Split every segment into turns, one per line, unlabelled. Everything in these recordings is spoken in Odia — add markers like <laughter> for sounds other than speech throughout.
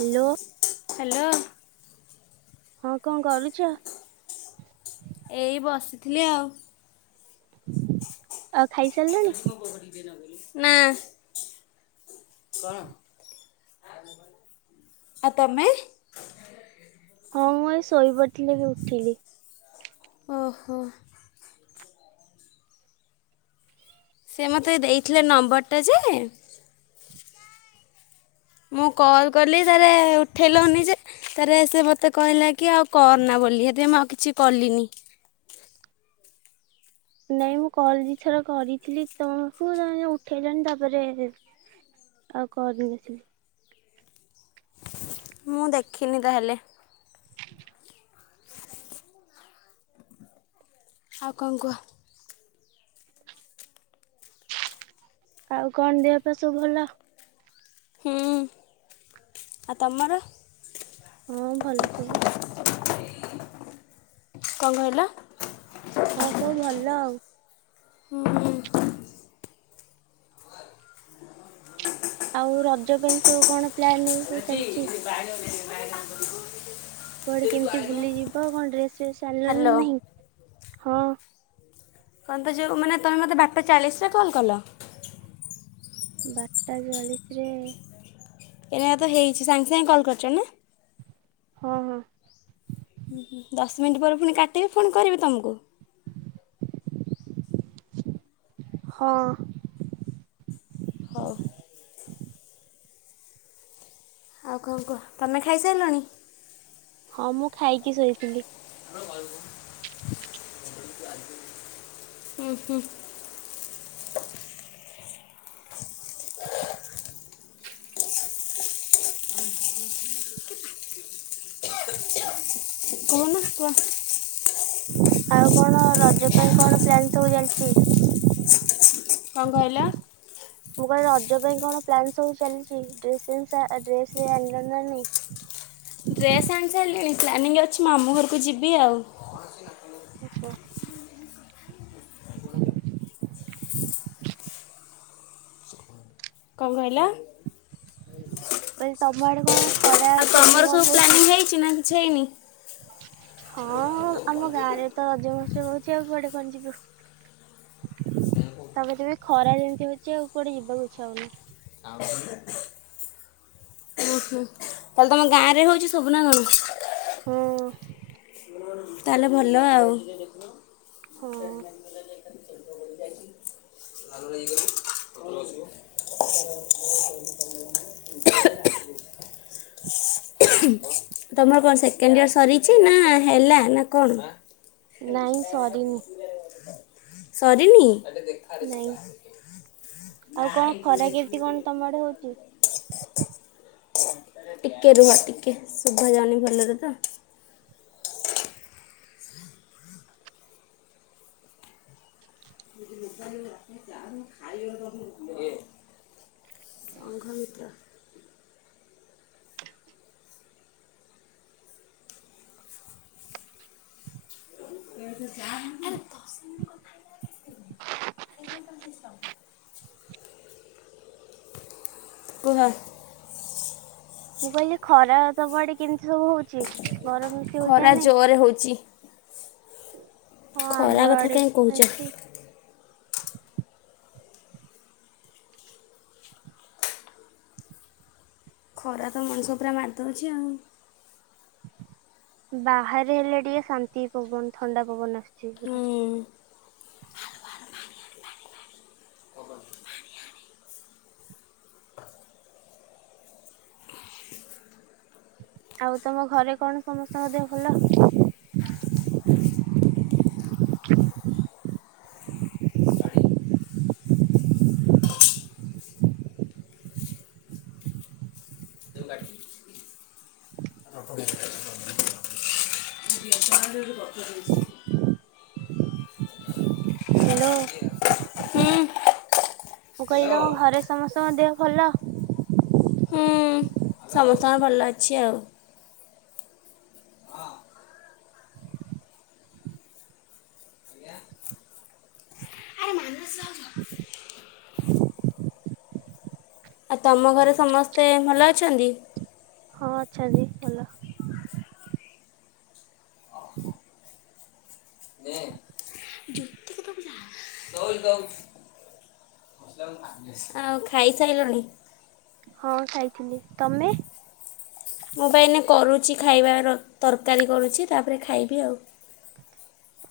ହାଲୋ।
ହ୍ୟାଲୋ।
ହଁ କଣ କରୁଛ?
ଥିଲେ ଆଉ।
ଆଉ
<inaudible>
ଖାଇସାରିଲଣି?
ଏଠ ମୁ ବଖଡ଼ି ଦେନବେ ନା କଣ ଆ ତମେ
ହଁ ମୁ ଏ ଶୋଇ ପଡିଥିଲେ ଏବେ ଉଠିଲି
ଓହୋ। ସେ ମୋତେ ଦେଇଥିଲେ ନମ୍ବରଟା ଯେ ମୁଁ କଲ୍ କଲି ତାରେ ଉଠେଇଲନି ଯେ ତରେ ସେ ମୋତେ କହିଲା କି ଆଉ କରନା ବୋଲି ହେଥିପାଇ ମୁଁ ଆଉ କିଛି କଲିନି
ନାଇଁ ମୁଁ କଲ ଦି ଥର କରିଥିଲି ତମକୁ ଉଠେଇଲାଣି ତାପରେ ଆଉ କରିନଥିଲି।
ମୁଁ ଦେଖିନି ତାହେଲେ ଆଉ କଣ କୁହ
ଆଉ କଣ ଦିହ ପା ସବୁ ଭଲ
ହୁଁ <inaudible> ଆଉ ତମର
ହଁ ଭଲ ସବୁ।
<inaudible> କଣ କହିଲ।
ହଁ ସବୁ ଭଲ ଆଉ
ହୁଁ।
ଆଉ ରଜ ପାଇଁ ସବୁ କଣ ପ୍ଲାନ ଏବେ ସବୁ ଚାଲିଛି।
<unintelligible>
କୁଆଡେ କେମିତି ବୁଲିଯିବ କଣ ଡ୍ରେସ ଫେସ ଆଣିଲଣି ନା
ହ୍ୟାଲୋ
ନାହିଁ। ହଁ।
କହ ତ ଯୋଉ ମାନେ ତମେ ମତେ ବାରଟା ଚାଳିଶ ରେ କଲ କଲ <inaudible>
ବାରଟା ଚାଳିଶିରେ
ଏନ ତ ହେଇଛି ସାଙ୍ଗେ ସାଙ୍ଗେ କଲ୍ କରିଛ ନା
ହଁ ହଁ।
ଦଶ ମିନିଟ୍ ପରେ ଫୁଣି କାଟିବି ଫୁଣି କରିବି ତମକୁ
<inaudible> ହଁ। <inaudible>
ହୋଉ। ଆଉ କଣ କୁହ ତମେ ଖାଇସାରିଲଣି।
ହଁ ମୁଁ ଖାଇକି ଶୋଇଥିଲି।
<unintelligible> ହୁଁ ହୁଁ <inaudible> କହୁନ କୁହ।
ଆଉ କଣ ରଜ ପାଇଁ କଣ ପ୍ଲାନ ସବୁ ଚାଲିଛି।
କଣ କହିଲ
ମୁଁ କହିଲି ରଜ ପାଇଁ କଣ ପ୍ଲାନ୍ ସବୁ ଚାଲିଚି ଡ୍ରେସିଂସା ଡ୍ରେସ ଆଣିଲ ନାଁ ନାହିଁ।
ଡ୍ରେସ୍ ଆଣି ସାରିଲିଣି ପ୍ଲାନି ଅଛି ମାମୁଁ ଘରକୁ ଯିବି ଆଉ।
ଓହୋ <inaudible>
କଣ କହିଲ
କହିଲେ ତମ ଆଡେ କଣ ଖରା
ଆଉ
କେମିତି
ତମର
କଣ
ସବୁ
ହଉଛି?
ପ୍ଲାନିଂ ହେଇଛି ନାଁ ଛି ହେଇନି।
ହଁ ଆମ ଗାଁରେ ତ ରଜ ମହୋତ୍ସବ ହଉଛି। ସିଏ କୁଆଡେ କଣ ଯିବ <inaudible> ତମେ ତବେ ଖରା ଯେମିତି ହଉଛି ଆଉ କୁଆଡେ ଯିବାକୁ ଇଚ୍ଛା ହଉନି। <inaudible>
ଓ ହଁ ତାହେଲେ ତମ ଗାଁ ରେ ହଉଛି ସବୁ ନା କଣ?
ହୁଁ।
ତାହେଲେ ଭଲ ଆଉ
ହଁ
<unintelligible> <unintelligible> ତମର କଣ ସେକେଣ୍ଡ ଇୟର ସରିଛି ନା ହେଲା। ନା କଣ
ନାଇଁ ସରି ନି।
ସରିନି ଆଇ ଟିକେ ଦେଖା
ନାଇଁ।
ଦେଖିବୁ
ଆଉ
ଆ
କଣ ଖରା କେମିତି କଣ ତମ ଆଡେ ହଉଛି?
<unintelligible> ଟିକେ ରୁହ ଟିକେ ଶୁଭା ଯାାଉନି ଭଲରେ ତ। <unintelligible> ସଂଘମିତ୍ରା <inaudible> କୁହ
ମୁଁ କହିଲି ଖରା ତମ ଆଡ଼େ କେମିତି ସବୁ ହଉଛି? ଗରମ ବେଶୀ ହଉଛି ନା
ଖରା
ନାଇଁ?
ଜୋରେ ହେଉଛି।
ହଁ ଆମ
ଖରା କଥା
ଆଡେ ବି
କାହିଁ କହୁଛ।
ସେମିତି।
ଖରା ତ ମଣିଷ ପୁରା ମାରିଦଉଛି ଆଉ।
ବାହାରେ ହେଲେ ଟିକେ ଶାନ୍ତି ପବନ ଥଣ୍ଡା ପବନ ଆସୁଛି ପୁରା
ହୁଁ
ଆଉ ତମ ଘରେ କଣ ସମସ୍ତଙ୍କ ଦେହ ଭଲ? ହ୍ୟାଲୋ
ହୁଁ
ମୁଁ କହିଲି ତମ ଘରେ ସମସ୍ତଙ୍କ ଦେହ ଭଲ?
ହୁଁ ସମସ୍ତଙ୍କର ଭଲ ଅଛି ଆଉ। ଆଉ ତମ ଘରେ ସମସ୍ତେ ଭଲ ଅଛନ୍ତି?
ହଁ ଅଛନ୍ତି ଭଲ।
ଆଉ ଖାଇସାରିଲଣି?
ହଁ ଖାଇଥିଲି ତମେ?
ମୁଁ ପାଇଁନ କରୁଛି ଖାଇବାର ତରକାରୀ କରୁଛି ତାପରେ ଖାଇବି ଆଉ।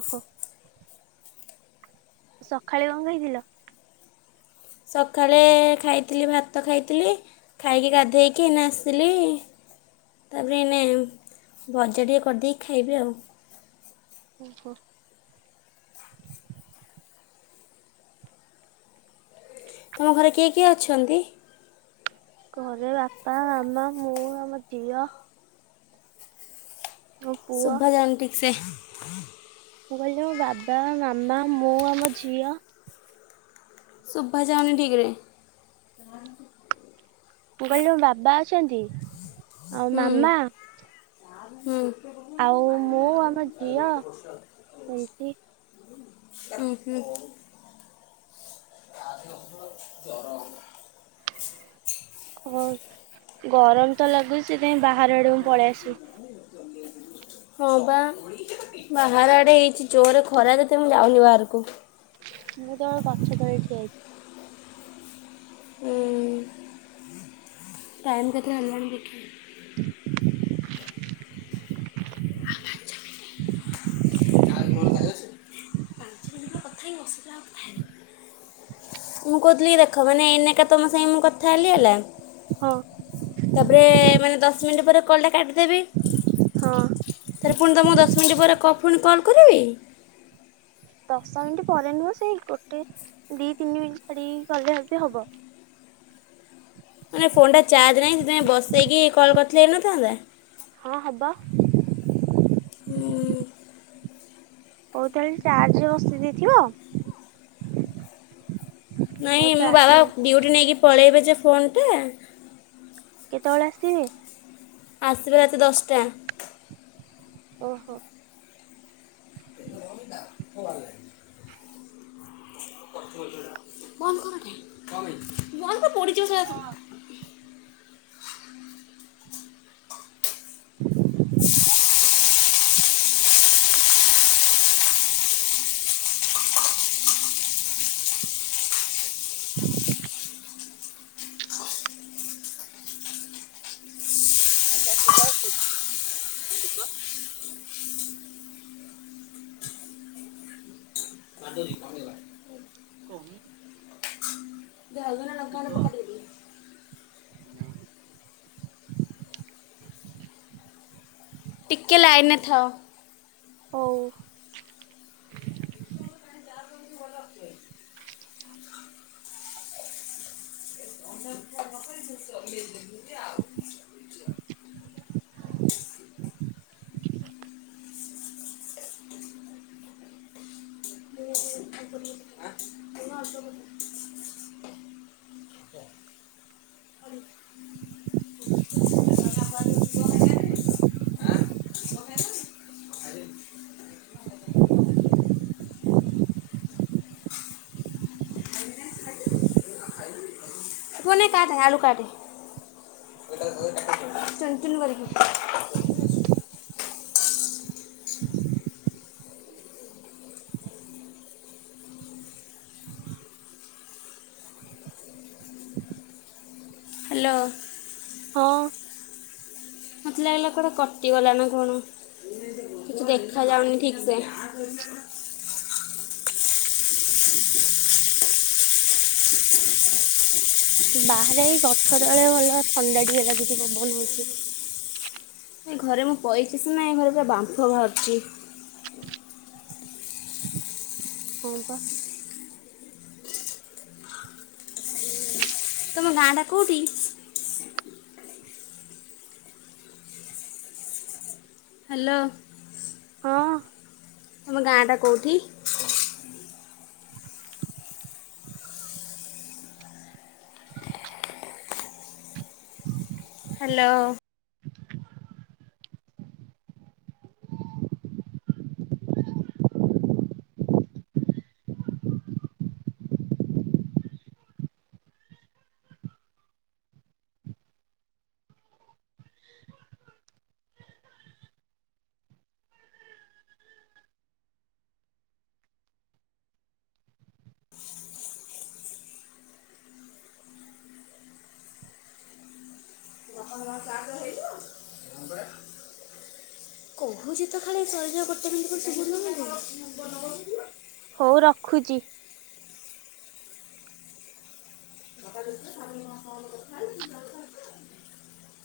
ଓହୋ ସକାଳେ କଣ ହେଇଥିଲ?
ସକାଳେ ଖାଇଥିଲି ଭାତ ଖାଇଥିଲି ଖାଇକି ଗାଧେଇକି ଏଇନେ ଆସିଥିଲି ତାପରେ ଏଇନେ ଭଜା ଟିକେ କରିଦେଇକି ଖାଇବି ଆଉ।
ଓହୋ
ତମ ଘରେ କିଏ କିଏ ଅଛନ୍ତି?
ଘରେ ବାପା ମାମା ମୁଁ ଆମ ଝିଅ ମୋ ପୁଅ।
ଶୁଭଜାନ ଠିକ୍ ସେ ହଁ
ମୁଁ କହିଲି ମୋ ବାବା ମାମା ମୁଁ ଆମ ଝିଅ
ଶୁଭାାଯାଉନି ଠିକରେ
ମୁଁ କହିଲି ବାବା ଅଛନ୍ତି। ଆଉ
ହୁଁ
ମାମା
ହୁଁ
ଆଉ ମୁଁ ଆମ ଝିଅ ସେମିତି
ହୁଁ ହୁଁ
ହ ଗରମ ତ ଲଗୁ ଛି ସେଥିପାଇଁ ବା ପଡ଼ଡ ପଳେଇ ଆସୁ
ହଁ ବା ବାହାର ଆଡ଼େ ହେଇଛି ଜୋରରେ ଖରା ଯେତେ ମୁଁ ଯାଉନି ବାହାରକୁ।
ମୁଁ ତର ଗଛ ତର ଠିଆଇଛି
ଏ ଟାଇମ କେତେ ଆଣି ଦେଖିଲୁ?
<inaudible>
ମୁଁ କହୁଥିଲି କି ଦେଖ ମାନେ ଏନକା ତମ ସାଙ୍ଗେ ମୁଁ କଥା ହେଲି ହେଲା।
ହଁ
ତାପରେ ମାନେ ଦଶ ଦଶ ମିନିଟ୍ ପରେ କଲଟା କାଟିଦେବବି।
ହଁ
ଆରେ ପୁଣି ତ ମୁ ଦଶ ମିନିଟ୍ ପରେ କ୍ ପୁଣି କଲ କରିବି?
ଦଶ ମିନିଟ ପରେ ନୁହଁ ସେଇ ଗୋଟେ ଦି ତିନି ମିନିଟ ଛାଡିକି କଲେ ବି ହବ।
<unintelligible> କି କଲ କରିଥିଲେ ହେଇନଥାନ୍ତା?
ହଁ ହବ।
ଉଁ
ହଉ ତାହେଲେ ଚାର୍ଜରେ ବସେଇ ଦେଇଥିବ
ନାଇଁ
ହଉ
ମୋ ବାବା
ଚାର୍ଜ
ଡ୍ୟୁଟି ନେଇକି ପଳେଇବେ। <unintelligible> ଫୋନ ଟା।
କେତେବଳେ ଆସିବେ?
ଆସିବେ ରାତି ଦଶଟା।
ଓହୋ
<unintelligible> <unintelligible> ବନ୍ଦ କର ପୋଡି ଯିବ ସେ ଗୁଡା ସବୁ। <inaudible>
ଆଚ୍ଛା ଶୁଭ ଅଛି ଶୁଭ
<unintelligible> ହୁଁ
କହୁନୁ
ଧନିଆ ଲଙ୍କା
ତୁ
ଗୁଣ୍ଡ
କହ।
ପକା ଟିକେ ଟିକେ। ଟିକେ ଲାଇନ ରେ ଥାଅ।
ହଉ। <unintelligible>
ପୁଅ ନେ କାଟେ ଆଳୁ କାଟେ ଚୁନ ଚୁନ କରିକି। ହାଲୋ।
ହଁ।
ମତେ ଲାଗିଲା କୁଆଡେ କଟିଗଲା ନା କଣ କିଛି ଦେଖା ଯାଉନି ଠିକ ସେ।
ବାହାରେ ଏଇ ଗଛ ତଳେ ଭଲ ଥଣ୍ଡା ଟିକେ ଲାଗୁଚି ପବନ ହଉଛି।
ଏ ଘରେ ମୁଁ ପଇଚି ସିନା ଏ ଘରେ ପୁରା ବାମ୍ଫ ବାହାରୁଛି।
ହଁ ବା।
ତମ ଗାଁ ଟା କୋଉଠି? ହାଲୋ।
ହଁ।
ତମ ଗାଁ ଟା କୋଉଠି?
<unintelligible>
ହାଲୋ। କହୁଛି ତ ଖାଲି ସହଯୋଗ କରୁଛ ବୋଲି <unintelligible>
ହଉ ରଖୁଚି।
<unintelligible>